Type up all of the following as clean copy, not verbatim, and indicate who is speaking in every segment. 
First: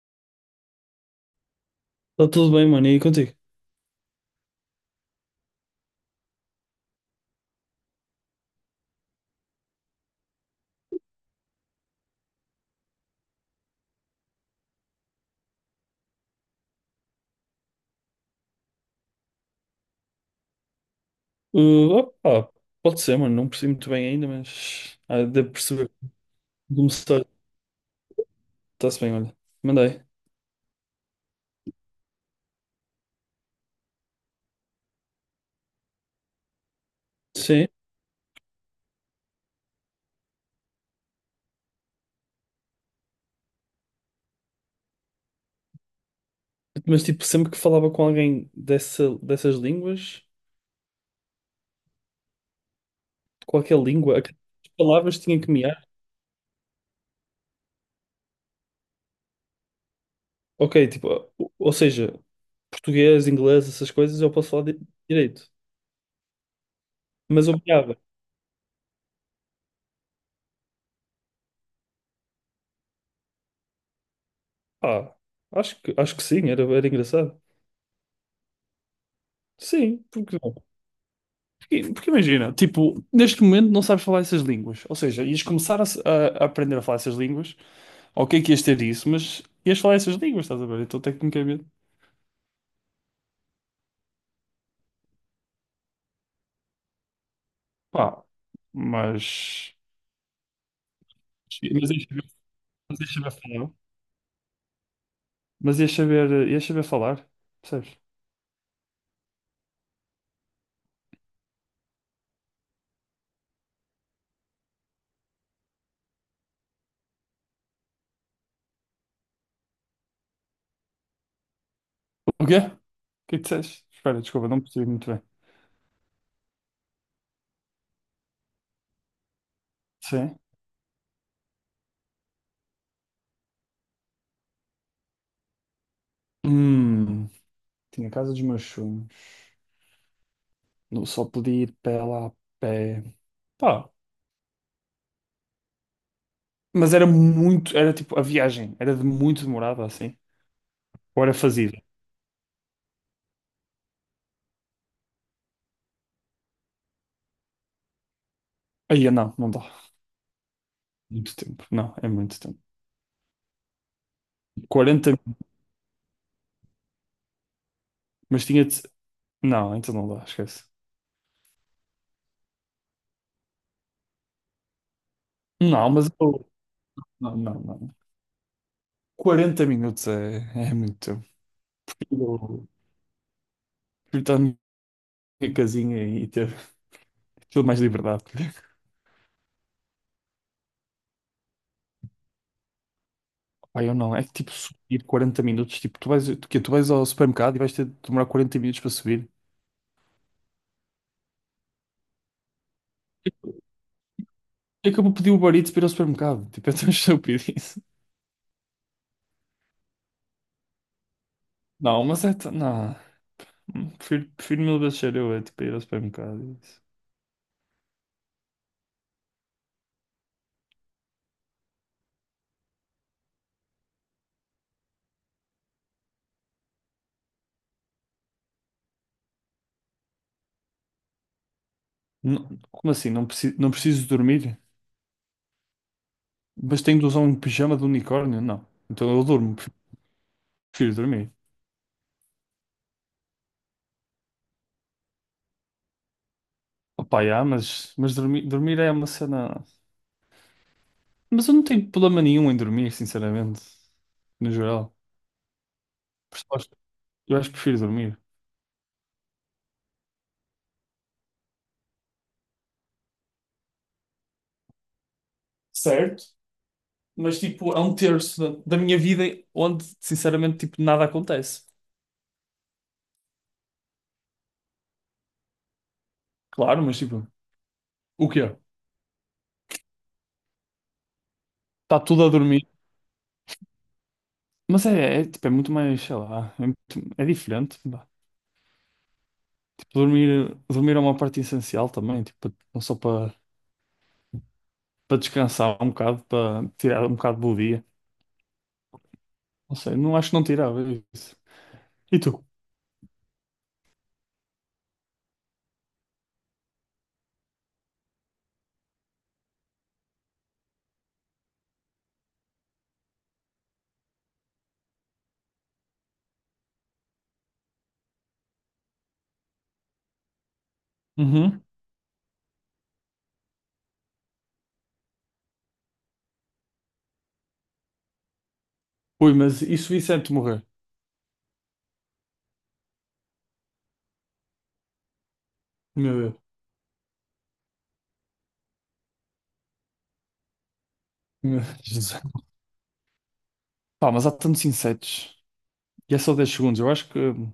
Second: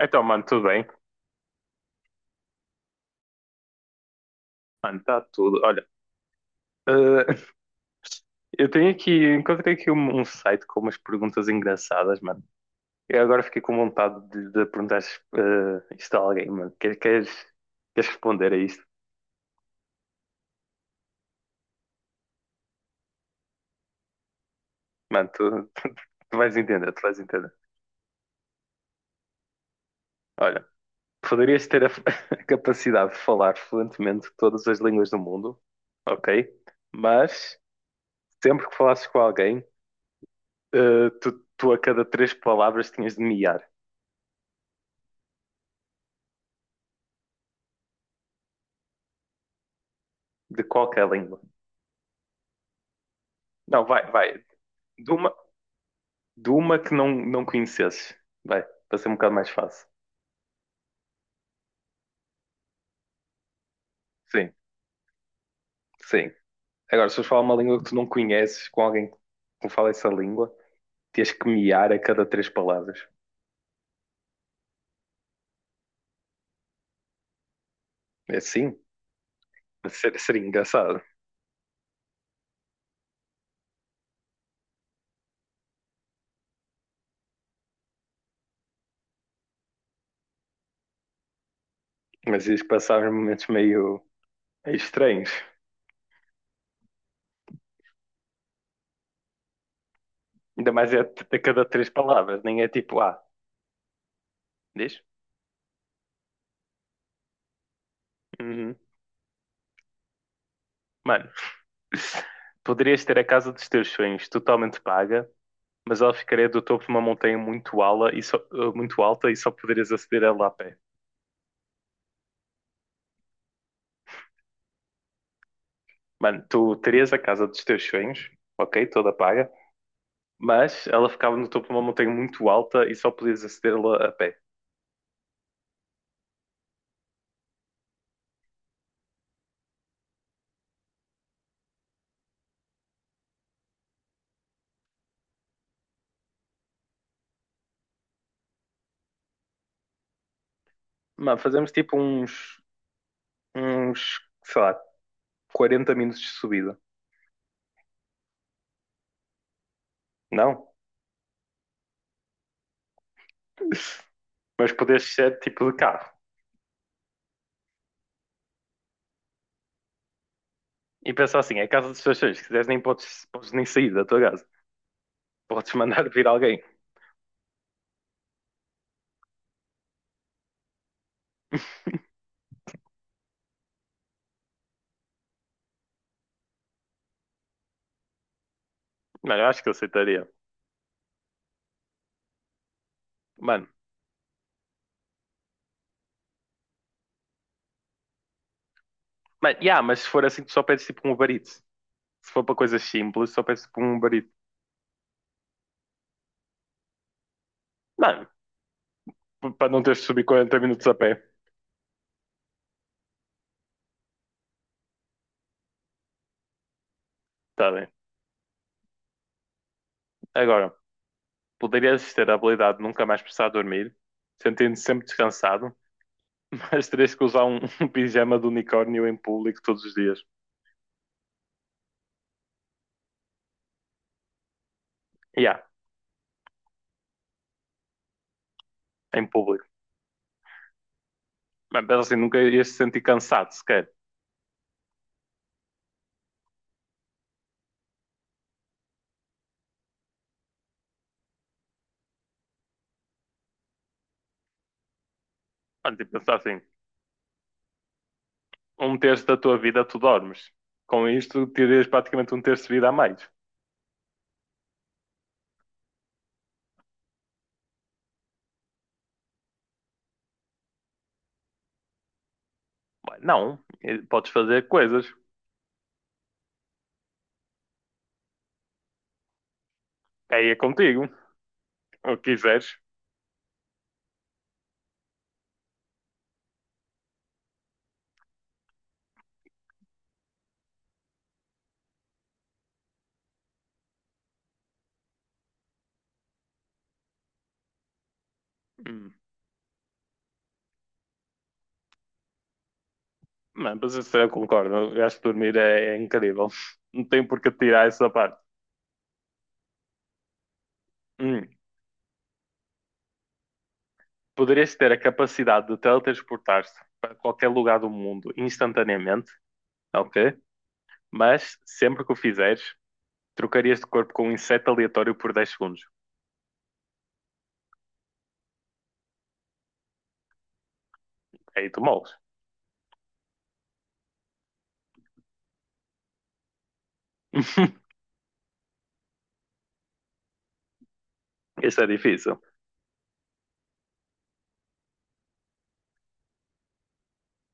Speaker 1: Então, mano, tudo bem?
Speaker 2: Está tudo bem, mano, e contigo?
Speaker 1: Mano, tá tudo. Olha, eh, eu tenho aqui, encontrei aqui um site com umas perguntas engraçadas, mano. Eu agora fiquei com vontade de perguntar isto a alguém, mano. Queres responder a isto?
Speaker 2: Uh, Opa, pode ser, mano, não percebi muito bem ainda, mas
Speaker 1: Mano,
Speaker 2: devo perceber.
Speaker 1: tu vais entender, tu vais
Speaker 2: Começar,
Speaker 1: entender.
Speaker 2: está-se bem, olha. Mandei.
Speaker 1: Olha, poderias ter a capacidade de falar fluentemente todas as línguas do mundo, ok? Mas
Speaker 2: Sim,
Speaker 1: sempre que falasses com alguém, eh, tu, tu a cada três palavras tinhas de miar,
Speaker 2: mas tipo, sempre que falava com alguém dessas línguas,
Speaker 1: de qualquer língua.
Speaker 2: qualquer
Speaker 1: Não, vai,
Speaker 2: língua,
Speaker 1: vai.
Speaker 2: aquelas
Speaker 1: De
Speaker 2: palavras
Speaker 1: uma,
Speaker 2: tinha que mear.
Speaker 1: de uma que não conhecesses. Vai, para ser um bocado mais fácil.
Speaker 2: Ok, tipo, ou seja, português, inglês, essas coisas eu posso
Speaker 1: Sim,
Speaker 2: falar direito.
Speaker 1: sim. Agora, se fores falar
Speaker 2: Mas
Speaker 1: uma
Speaker 2: eu
Speaker 1: língua que tu
Speaker 2: meava.
Speaker 1: não conheces com alguém que fala essa língua, tens que miar a cada três palavras.
Speaker 2: Ah, acho que sim, era engraçado.
Speaker 1: É assim?
Speaker 2: Sim, porque
Speaker 1: Seria
Speaker 2: não?
Speaker 1: engraçado.
Speaker 2: Porque imagina, tipo, neste momento não sabes falar essas línguas. Ou seja, ias começar a, se- a aprender a falar essas línguas. Ok, que ias ter isso, mas ias falar essas línguas, estás a ver? Então, tecnicamente,
Speaker 1: Mas ias passar uns momentos meio estranhos.
Speaker 2: pá, mas.
Speaker 1: Ainda mais é a cada três
Speaker 2: Mas ias saber,
Speaker 1: palavras. Nem é
Speaker 2: mas
Speaker 1: tipo,
Speaker 2: ias
Speaker 1: ah,
Speaker 2: saber falar.
Speaker 1: diz?
Speaker 2: Mas ias saber falar, percebes?
Speaker 1: Uhum. Mano, poderias ter a casa dos teus sonhos totalmente paga, mas ela ficaria do topo de uma montanha muito alta e só poderias aceder a ela a pé.
Speaker 2: O quê? O que é que disseste? Espera, desculpa, não percebi muito bem.
Speaker 1: Mano, tu terias a casa dos teus sonhos, ok, toda paga,
Speaker 2: Sim.
Speaker 1: mas ela ficava no topo de uma montanha muito alta e só podias acedê-la a pé.
Speaker 2: Hum, Tinha a casa dos meus sonhos. Não só podia ir pé lá a pé. Pá, mas era muito, a viagem era de muito demorada assim. Hora
Speaker 1: Mano, fazemos
Speaker 2: fazida.
Speaker 1: tipo uns, sei lá, 40 minutos de subida,
Speaker 2: Aí, não, não dá.
Speaker 1: não?
Speaker 2: Muito tempo. Não, é muito tempo.
Speaker 1: Mas
Speaker 2: 40,
Speaker 1: podes ser tipo de carro.
Speaker 2: mas tinha de... Não, então não dá, esquece.
Speaker 1: E pensar assim, é a casa dos teus sonhos, se quiseres nem podes, podes nem sair da tua casa. Podes
Speaker 2: Não, mas
Speaker 1: mandar vir
Speaker 2: eu...
Speaker 1: alguém.
Speaker 2: Não, não, não. 40 minutos é muito tempo. Eu fui estar na minha casinha e ter tudo mais liberdade.
Speaker 1: Mano, eu acho que eu aceitaria. Mano,
Speaker 2: Pai, eu não. É que tipo subir 40 minutos. Tipo, tu vais, tu, quê? Tu vais ao supermercado e vais ter de demorar 40 minutos para subir.
Speaker 1: mano, yeah, mas se for assim, tu só pedes tipo um Uber Eats. Se for para coisas simples, só
Speaker 2: Tipo,
Speaker 1: peço por um barito.
Speaker 2: é que eu vou pedir o Uber Eats para ir ao supermercado. Tipo, é tão estúpido isso.
Speaker 1: Mano, para não teres de subir 40 minutos a pé.
Speaker 2: Não, mas é tão- não. Prefiro mil vezes ser eu, é tipo, ir ao supermercado.
Speaker 1: Tá bem. Agora, poderias ter a habilidade de nunca mais precisar dormir, sentindo-te sempre descansado, mas terias que usar um pijama de unicórnio em público todos os dias.
Speaker 2: Como assim? Não preciso dormir?
Speaker 1: Yeah,
Speaker 2: Mas tenho de usar um pijama de unicórnio? Não. Então eu
Speaker 1: em
Speaker 2: durmo,
Speaker 1: público.
Speaker 2: prefiro dormir.
Speaker 1: Mas pensa assim, nunca ias te sentir cansado sequer.
Speaker 2: Opa, já, mas dormir é uma cena. Mas eu não tenho problema nenhum em dormir, sinceramente. No geral.
Speaker 1: Mano, tipo, pensar
Speaker 2: Por eu
Speaker 1: assim,
Speaker 2: acho eu acho que prefiro dormir.
Speaker 1: um terço da tua vida tu dormes. Com isto, terias praticamente um terço de vida a mais.
Speaker 2: Certo, mas tipo, é um terço da minha vida onde, sinceramente, tipo, nada acontece.
Speaker 1: Bem, não, podes fazer coisas.
Speaker 2: Claro, mas tipo, o quê?
Speaker 1: Aí é contigo,
Speaker 2: Está
Speaker 1: o
Speaker 2: tudo a
Speaker 1: que
Speaker 2: dormir.
Speaker 1: quiseres.
Speaker 2: Mas tipo, é muito mais, sei lá, é, é diferente. Dormir é uma parte essencial também, tipo, não só para descansar um bocado, para tirar um bocado do dia. Não sei, não acho que não tirava isso. E tu?
Speaker 1: Não, mas isso eu concordo. Eu acho que dormir é incrível. Não tem por que tirar essa parte. Hum. Poderias ter a capacidade de teletransportar te para qualquer lugar do mundo instantaneamente, ok? Mas
Speaker 2: Uhum.
Speaker 1: sempre que o fizeres, trocarias de corpo com um inseto aleatório por 10 segundos.
Speaker 2: Ui, mas e se o inseto morrer?
Speaker 1: Aí tu moles.
Speaker 2: Meu Deus. Meu
Speaker 1: Isso é
Speaker 2: Jesus.
Speaker 1: difícil.
Speaker 2: Pá, mas há tantos insetos. E é só 10 segundos. Eu acho que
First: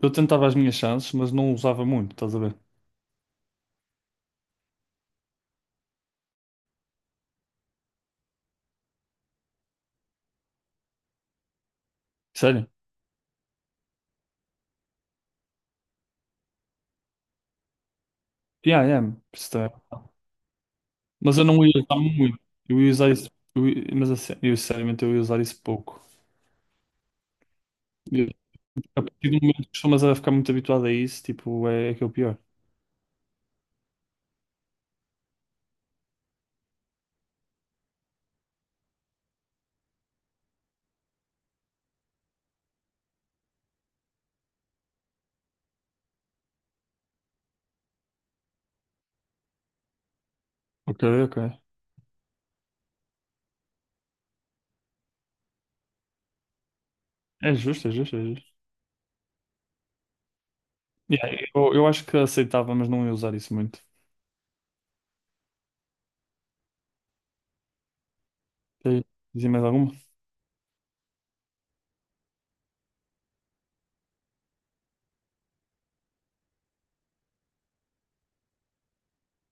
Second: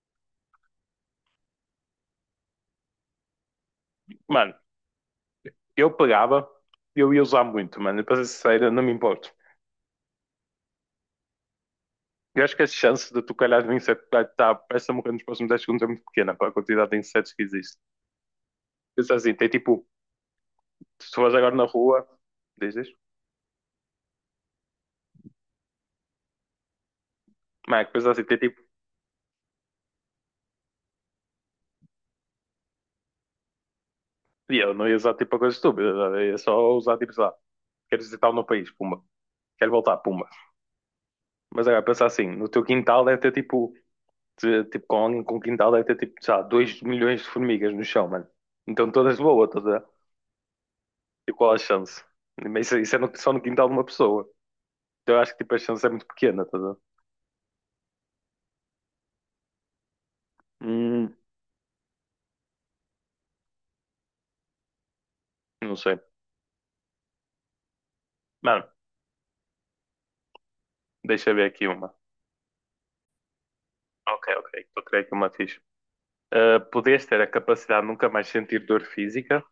Speaker 2: eu tentava as minhas chances, mas não usava muito, estás a ver?
Speaker 1: Mano, eu pegava, eu ia usar muito, mano. E para ser sincero, não me importo. Eu acho que
Speaker 2: Sério?
Speaker 1: as chances de tu calhar no inseto que vai estar a peça morrer nos próximos 10 segundos é muito pequena para a quantidade de insetos que existe.
Speaker 2: Yeah, yeah.
Speaker 1: Pensa assim, tem
Speaker 2: Isso também.
Speaker 1: tipo, se tu fores
Speaker 2: Mas eu
Speaker 1: agora na
Speaker 2: não ia usar
Speaker 1: rua,
Speaker 2: muito. Eu
Speaker 1: dizes,
Speaker 2: ia usar isso. Mas assim, eu, sinceramente eu ia usar isso pouco.
Speaker 1: mas é que coisa assim, tem tipo,
Speaker 2: A partir do momento que costumas a ficar muito habituado a isso, tipo, é que é o pior.
Speaker 1: e eu não ia usar tipo a coisa estúpida, sabe? Eu ia só usar tipo, sei lá, quero visitar o meu país, pumba, quero voltar, pumba. Mas agora, pensa assim, no teu quintal deve ter tipo, tipo com alguém com quintal deve ter tipo, sei lá, 2 milhões de formigas no chão, mano. Então todas de boa, estás a ver?
Speaker 2: Ok,
Speaker 1: E qual
Speaker 2: ok.
Speaker 1: a chance? Mas isso é só no quintal de uma pessoa. Então eu acho que tipo, a chance é muito pequena, estás a ver?
Speaker 2: É justo, é justo, é justo.
Speaker 1: Hum,
Speaker 2: Yeah, eu acho que aceitava, mas não ia usar isso muito.
Speaker 1: não sei. Mano,
Speaker 2: Quer dizer mais alguma?
Speaker 1: deixa eu ver aqui uma. Ok, ok, estou a criar aqui uma ficha. Podias ter a capacidade de nunca mais sentir dor física,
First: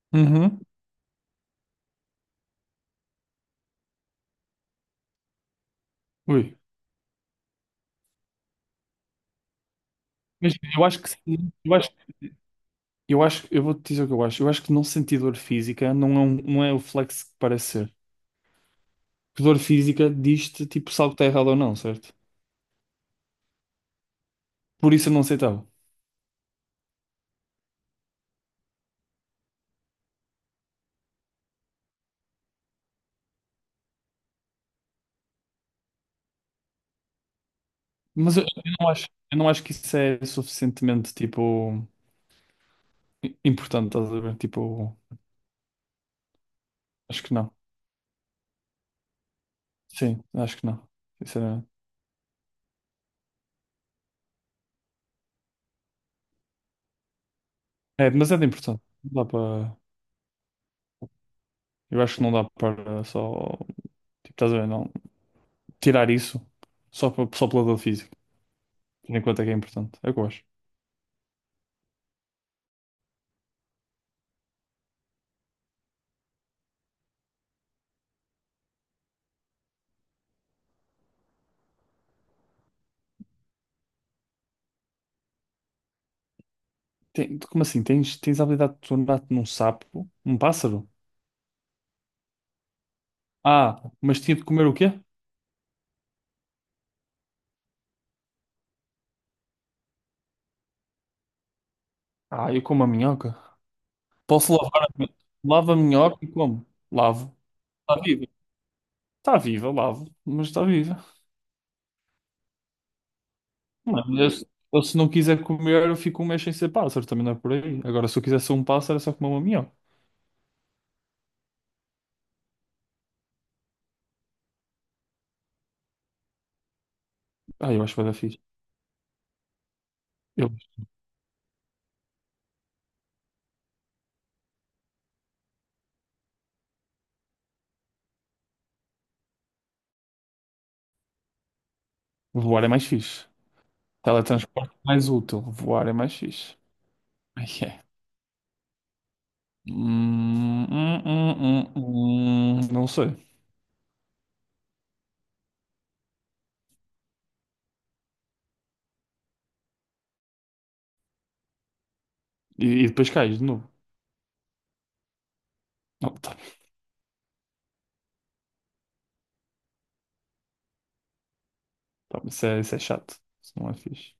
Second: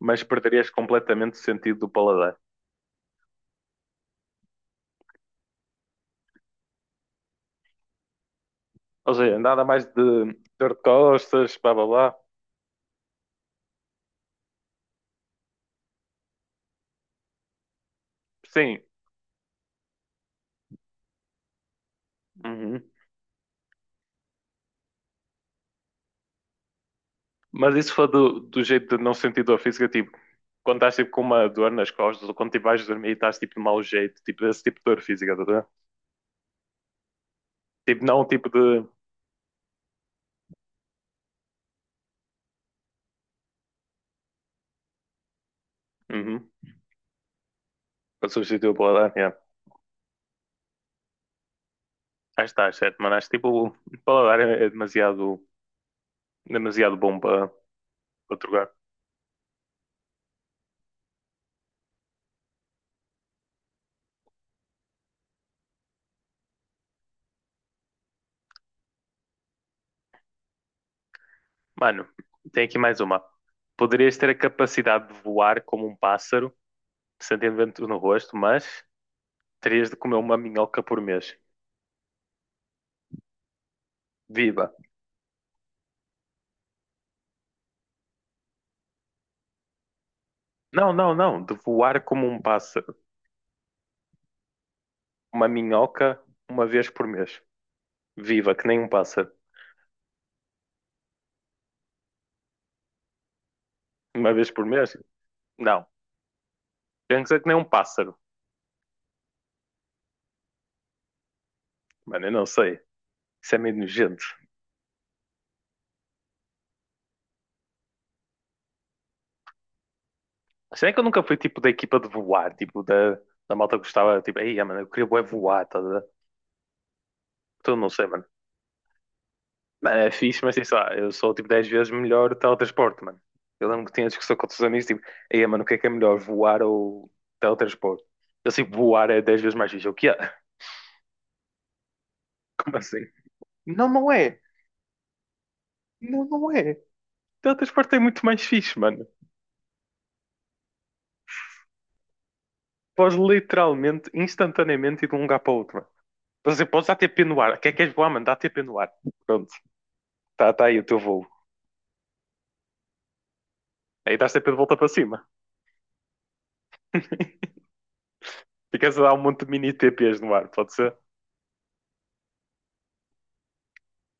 Speaker 1: mas
Speaker 2: Uhum.
Speaker 1: perderias completamente o sentido do paladar.
Speaker 2: Ui.
Speaker 1: Ou seja, nada mais de
Speaker 2: Mas
Speaker 1: dor de
Speaker 2: eu acho que sim.
Speaker 1: costas, blá
Speaker 2: Eu
Speaker 1: blá
Speaker 2: acho,
Speaker 1: blá.
Speaker 2: eu acho, eu vou-te dizer o que eu acho. Eu acho que não sentir dor física não é o flex que parece ser.
Speaker 1: Sim,
Speaker 2: Porque dor física diz-te, tipo, se algo está errado ou não, certo?
Speaker 1: uhum.
Speaker 2: Por isso eu não aceitava.
Speaker 1: Mas isso foi do jeito de não sentir dor física, tipo, quando estás tipo, com uma dor nas costas, ou quando tipo, vais dormir e estás tipo de mau jeito, tipo, esse tipo de dor física, tá, a tipo, não
Speaker 2: Mas eu,
Speaker 1: tipo
Speaker 2: eu
Speaker 1: de.
Speaker 2: não acho que isso é suficientemente, tipo, importante, estás a ver? Tipo,
Speaker 1: Uhum.
Speaker 2: acho que não.
Speaker 1: Para substituir o paladar, yeah.
Speaker 2: Sim, acho que não, sinceramente.
Speaker 1: Acho que está certo, mano. Acho que tipo, o paladar é demasiado bom para,
Speaker 2: É
Speaker 1: para
Speaker 2: demasiado
Speaker 1: trocar.
Speaker 2: importante. Não dá para. Eu acho que não dá para só. Tipo, estás a ver, não. Tirar isso só, para, só pelo lado físico. Tendo em conta que é importante. É o que eu acho.
Speaker 1: Mano, tem aqui mais uma. Poderias ter a capacidade de voar como um pássaro, sentindo vento no rosto, mas terias de comer uma minhoca por mês. Viva!
Speaker 2: Como assim? Tens a habilidade de tornar-te num sapo? Um pássaro?
Speaker 1: Não, não, não. De voar como um pássaro.
Speaker 2: Ah, mas tinha de comer o quê?
Speaker 1: Uma minhoca uma vez por mês. Viva, que nem um pássaro.
Speaker 2: Ah, eu como a minhoca.
Speaker 1: Uma vez
Speaker 2: Posso
Speaker 1: por
Speaker 2: lavar a
Speaker 1: mês?
Speaker 2: minhoca? Lavo a
Speaker 1: Não.
Speaker 2: minhoca e como? Lavo.
Speaker 1: Pensa que nem um
Speaker 2: Está
Speaker 1: pássaro.
Speaker 2: viva. Está viva, lavo. Mas está viva.
Speaker 1: Mano, eu não sei. Isso é meio
Speaker 2: Mano,
Speaker 1: nojento.
Speaker 2: eu se não quiser comer, eu fico um mês sem ser pássaro, também não é por aí. Agora, se eu quiser ser um pássaro, é só comer uma minhoca.
Speaker 1: Será que eu nunca fui tipo da equipa de voar? Tipo, da malta que gostava, tipo, ei, mano, eu queria bué voar, tá? A ver?
Speaker 2: Ah,
Speaker 1: Então
Speaker 2: eu
Speaker 1: não
Speaker 2: acho que
Speaker 1: sei,
Speaker 2: vai dar
Speaker 1: mano.
Speaker 2: fixe.
Speaker 1: Mano, é fixe,
Speaker 2: Eu,
Speaker 1: mas sei lá, eu sou tipo 10 vezes melhor o teletransporte, mano. Eu lembro que tinha discussão com outros amigos, tipo, ei, mano, o que é melhor, voar ou teletransporte? Eu sei que voar é 10 vezes mais fixe. Eu, o que é?
Speaker 2: Voar é
Speaker 1: Como
Speaker 2: mais
Speaker 1: assim?
Speaker 2: fixe.
Speaker 1: Não, não é.
Speaker 2: Teletransporte é mais útil. Voar é mais
Speaker 1: Não, não
Speaker 2: fixe.
Speaker 1: é.
Speaker 2: Ai, é.
Speaker 1: Teletransporte é muito mais fixe, mano.
Speaker 2: Não
Speaker 1: Podes
Speaker 2: sei.
Speaker 1: literalmente, instantaneamente ir de um lugar para o outro, mano. Por exemplo, podes dar T p no ar. O que é que queres voar, mano? Dá TP no ar. Pronto, tá aí o teu voo.
Speaker 2: E depois cais de novo.
Speaker 1: Aí dás TP de volta para cima.
Speaker 2: Não, tá,
Speaker 1: Ficas a dar um monte de mini T p's no ar, pode ser?
Speaker 2: tá, isso é chato. Isso não é fixe.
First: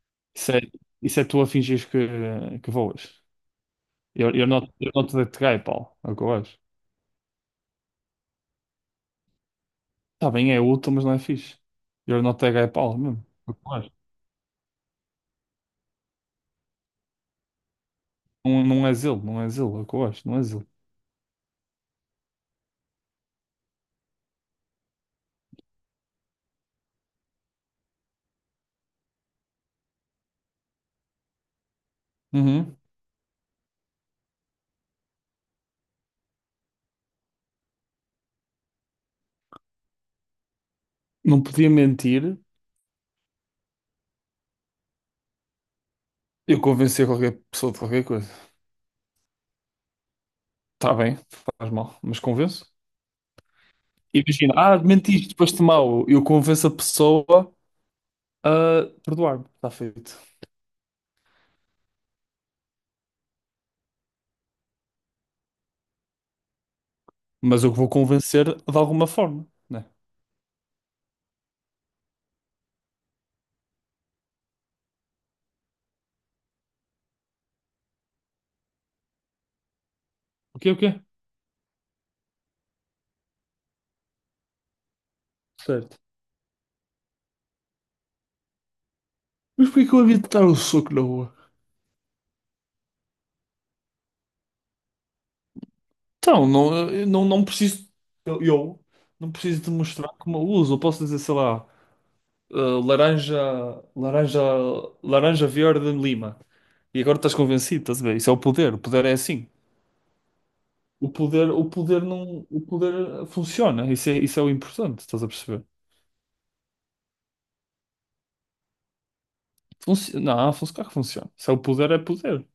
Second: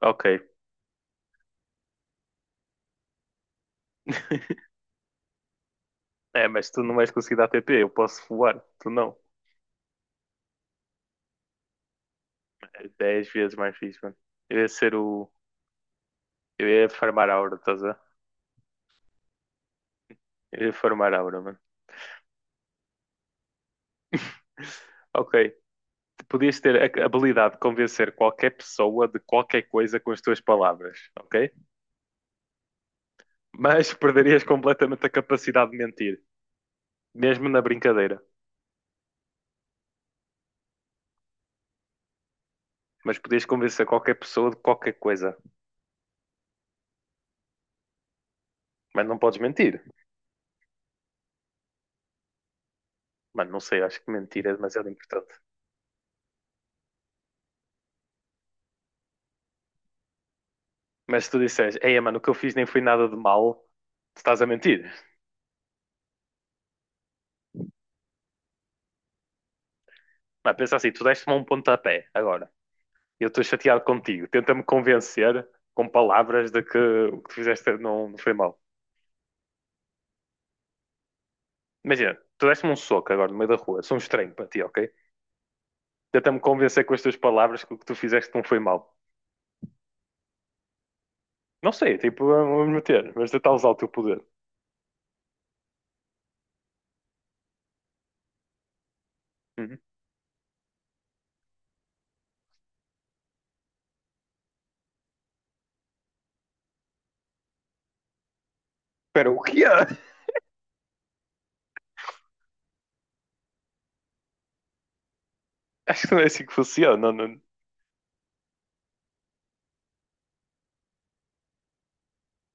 Speaker 1: Ok,
Speaker 2: Isso é, isso é tu a fingires que voas. Eu não te dei pau. É o que eu
Speaker 1: é,
Speaker 2: acho.
Speaker 1: mas tu não vais conseguir dar TP, eu posso voar, tu não.
Speaker 2: Tá bem, é útil, mas não é fixe. Eu não te dei
Speaker 1: É
Speaker 2: pau mesmo.
Speaker 1: 10
Speaker 2: É o
Speaker 1: vezes
Speaker 2: que eu
Speaker 1: mais fixe,
Speaker 2: acho.
Speaker 1: mano. Eu ia ser o. Eu ia farmar aura, estás a ver?
Speaker 2: Não, não és ele, não és ele, é o que eu acho, não é
Speaker 1: Eu
Speaker 2: zelo.
Speaker 1: ia farmar aura, mano. Ok, tu podias ter a habilidade de convencer qualquer pessoa de qualquer coisa com as tuas palavras, ok?
Speaker 2: Uhum.
Speaker 1: Mas perderias completamente a capacidade de mentir, mesmo na brincadeira.
Speaker 2: Não podia mentir,
Speaker 1: Mas podias convencer qualquer pessoa de qualquer coisa.
Speaker 2: eu convencer qualquer pessoa de qualquer coisa.
Speaker 1: Mas não podes mentir.
Speaker 2: Está bem, faz mal, mas convenço.
Speaker 1: Mano, não sei, acho que mentir é
Speaker 2: Imagina, ah,
Speaker 1: demasiado importante.
Speaker 2: mentiste, foste mal. Eu convenço a pessoa a perdoar-me, está feito.
Speaker 1: Mas se tu disseres, ei, mano, o que eu fiz nem foi nada de mal, tu estás a mentir.
Speaker 2: Mas eu vou convencer de alguma forma, né?
Speaker 1: Mas pensa assim, tu deste-me um pontapé agora. Eu estou chateado contigo. Tenta-me convencer com palavras de que o que tu fizeste não foi mal.
Speaker 2: O quê, o quê?
Speaker 1: Imagina, tu deste-me um soco agora no meio da rua. Sou um estranho para ti, ok?
Speaker 2: Certo.
Speaker 1: Tenta-me convencer com as tuas palavras que o que tu fizeste não foi mal.
Speaker 2: Mas por que eu havia de dar o soco na rua?
Speaker 1: Não sei, tipo, vamos meter, mas tentar usar o teu poder.
Speaker 2: Então, não, eu não preciso, eu não preciso
Speaker 1: Uhum.
Speaker 2: demonstrar como eu uso. Eu posso dizer, sei lá. Laranja, laranja, laranja verde lima. E agora estás convencido, estás a ver? Isso é o poder é
Speaker 1: Espera, o
Speaker 2: assim.
Speaker 1: que é?
Speaker 2: O poder não, o poder funciona, isso é o importante, estás a perceber?
Speaker 1: Acho que não é assim que funciona. Não, não.
Speaker 2: Funci não, func Claro que funciona. Se é o poder, é poder.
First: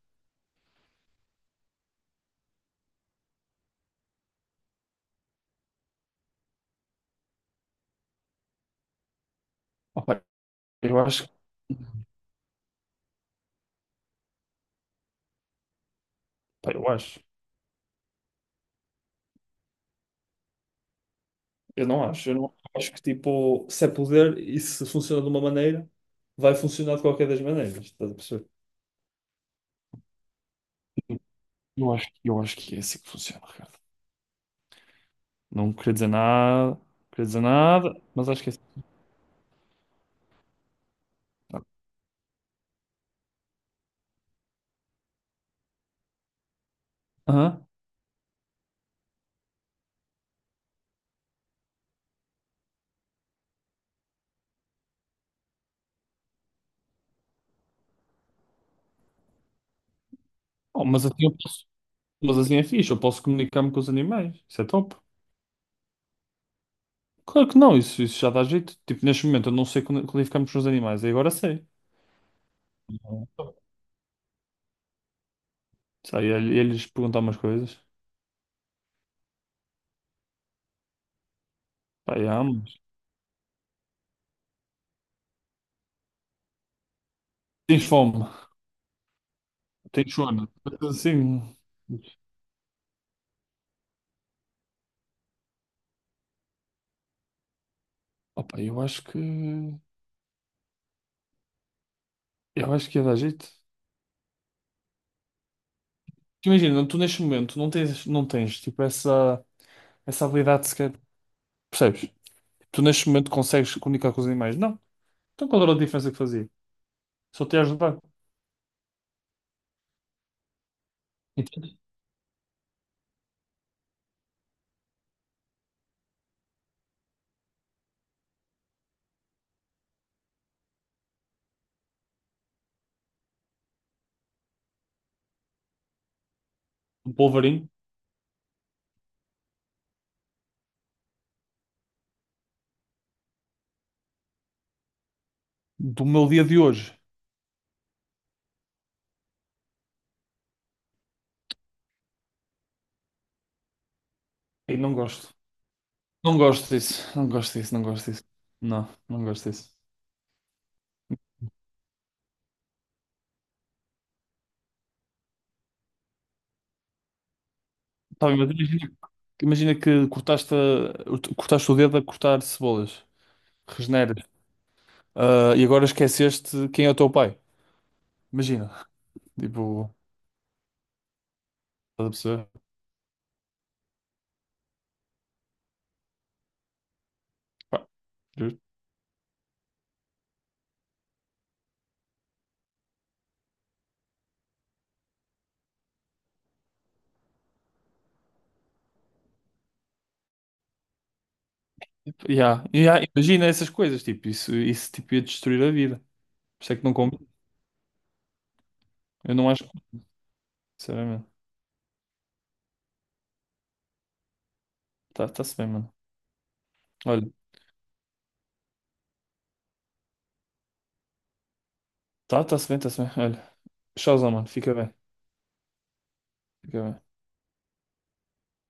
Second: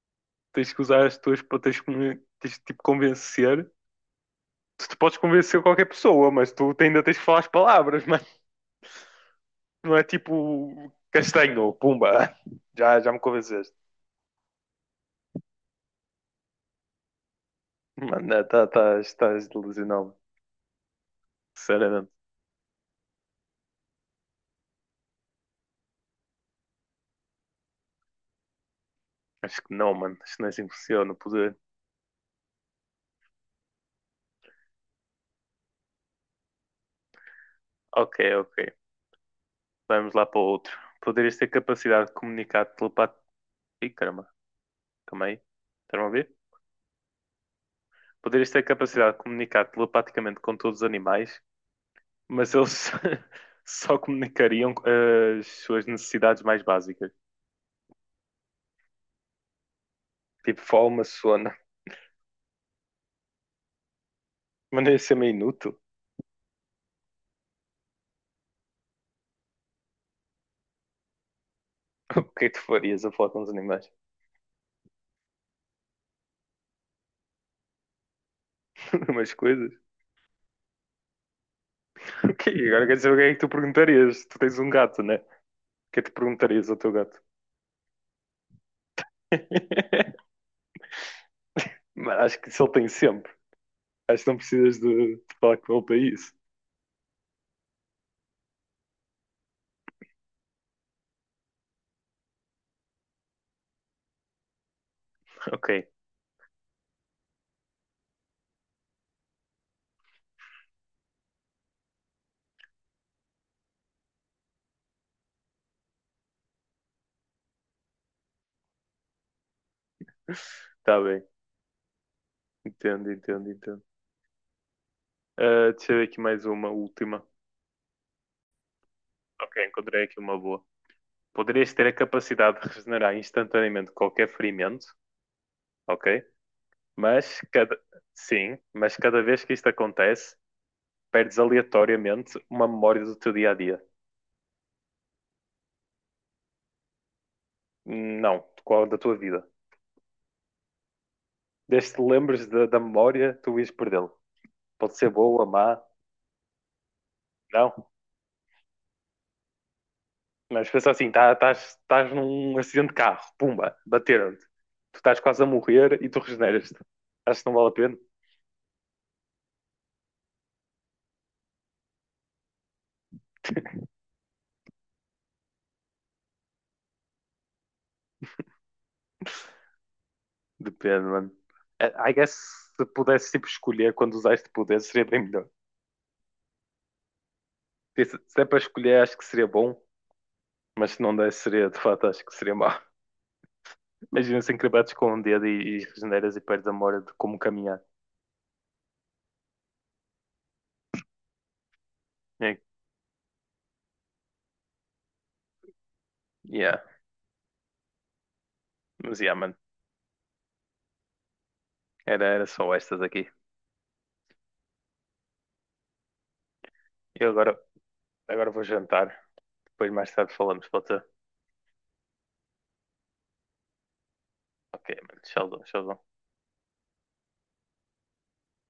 Speaker 1: Tens que usar as tuas, para tens que, tipo, convencer. Tu podes convencer qualquer pessoa, mas tu ainda tens que falar as palavras, mano. Não é
Speaker 2: Opa,
Speaker 1: tipo
Speaker 2: eu acho,
Speaker 1: castanho, pumba. Já me convenceste.
Speaker 2: pá, eu acho,
Speaker 1: Mano, não, tá, estás delusional.
Speaker 2: eu não
Speaker 1: Sinceramente.
Speaker 2: acho, eu não acho que tipo, se é poder e se funciona de uma maneira, vai funcionar de qualquer das maneiras, estás a perceber?
Speaker 1: Acho que não, mano. Acho que não é assim que funciona o poder.
Speaker 2: Eu acho que é assim que funciona, Ricardo. Não queria dizer nada, não queria dizer nada,
Speaker 1: Ok,
Speaker 2: mas acho que é
Speaker 1: ok.
Speaker 2: assim.
Speaker 1: Vamos lá para o outro. Poderias ter capacidade de comunicar telepat... Ih, caramba. Calma aí. Estão a ver?
Speaker 2: Aham.
Speaker 1: Poderias ter capacidade de comunicar telepaticamente com todos os animais, mas eles só comunicariam as suas necessidades mais básicas. Tipo
Speaker 2: Oh,
Speaker 1: fome, sono.
Speaker 2: mas assim é fixe, eu posso comunicar-me com os animais. Isso é
Speaker 1: Mas não
Speaker 2: top.
Speaker 1: ia ser meio inútil.
Speaker 2: Claro que não, isso já dá jeito. Tipo, neste momento eu não sei qualificar-me com os animais, e agora sei.
Speaker 1: O que é que tu farias a falar com os animais?
Speaker 2: Sei, eles perguntar umas coisas.
Speaker 1: Umas coisas.
Speaker 2: Pá,
Speaker 1: Ok,
Speaker 2: já, mas
Speaker 1: agora quero saber o que é que tu perguntarias. Tu tens um gato, né? O que é que tu perguntarias ao teu gato?
Speaker 2: tens fome, tens sono. Assim,
Speaker 1: Mas acho que isso ele tem sempre. Acho que não precisas de falar com ele para isso.
Speaker 2: opa, eu acho que ia dar jeito.
Speaker 1: Ok,
Speaker 2: Tu imagina, tu neste momento não tens tipo essa habilidade sequer, percebes? Tu neste momento consegues comunicar com os animais. Não. Então qual era a diferença que fazia? Só te ia ajudar.
Speaker 1: está bem.
Speaker 2: Entende?
Speaker 1: Entendo, entendo, entendo. Ah, deixa eu ver aqui mais uma, última. Ok, encontrei aqui uma boa. Poderias ter a capacidade de regenerar instantaneamente qualquer ferimento, ok?
Speaker 2: Um
Speaker 1: Mas
Speaker 2: polvarinho
Speaker 1: cada... Sim, mas cada vez que isto acontece, perdes aleatoriamente uma memória do teu dia a dia.
Speaker 2: do meu dia de hoje.
Speaker 1: Não, de qual da tua vida. Desde que te lembres da memória, tu ias perdê-lo.
Speaker 2: E não
Speaker 1: Pode ser
Speaker 2: gosto.
Speaker 1: boa, má,
Speaker 2: Não gosto disso. Não gosto disso, não
Speaker 1: não.
Speaker 2: gosto disso. Não, não gosto disso.
Speaker 1: Mas pensa assim, estás num acidente de carro, pumba, bateram-te. Tu estás quase a morrer e tu regeneras-te. Acho que não vale a pena?
Speaker 2: Tá bem, mas imagina, imagina que cortaste o dedo a cortar cebolas. Regeneras. Ah, e agora esqueceste quem é o teu pai. Imagina. Tipo,
Speaker 1: Depende, mano. I
Speaker 2: estás a
Speaker 1: I guess
Speaker 2: perceber?
Speaker 1: se pudesse tipo, escolher quando usaste poder, seria bem melhor.
Speaker 2: Pá,
Speaker 1: Se é para
Speaker 2: justo.
Speaker 1: escolher, acho que seria bom, mas se não der, seria de fato, acho que seria mau. Imagina se encrebates com um dedo e regeneras e perdes a memória de como caminhar. É,
Speaker 2: Yeah, yeah, imagina essas coisas. Tipo, isso tipo, ia destruir a vida. Por isso é
Speaker 1: yeah,
Speaker 2: que não combina.
Speaker 1: mas yeah,
Speaker 2: Eu não
Speaker 1: mano.
Speaker 2: acho. Sinceramente.
Speaker 1: Era só estas aqui.
Speaker 2: Tá, tá-se bem, mano.
Speaker 1: Eu
Speaker 2: Olha.
Speaker 1: agora Agora vou jantar. Depois mais tarde falamos, pode ser?
Speaker 2: Tá, tá-se bem, tá-se bem. Olha, tchauzão, mano. Fica
Speaker 1: Ok,
Speaker 2: bem.
Speaker 1: mano. Tchauzão, tchauzão.
Speaker 2: Fica bem.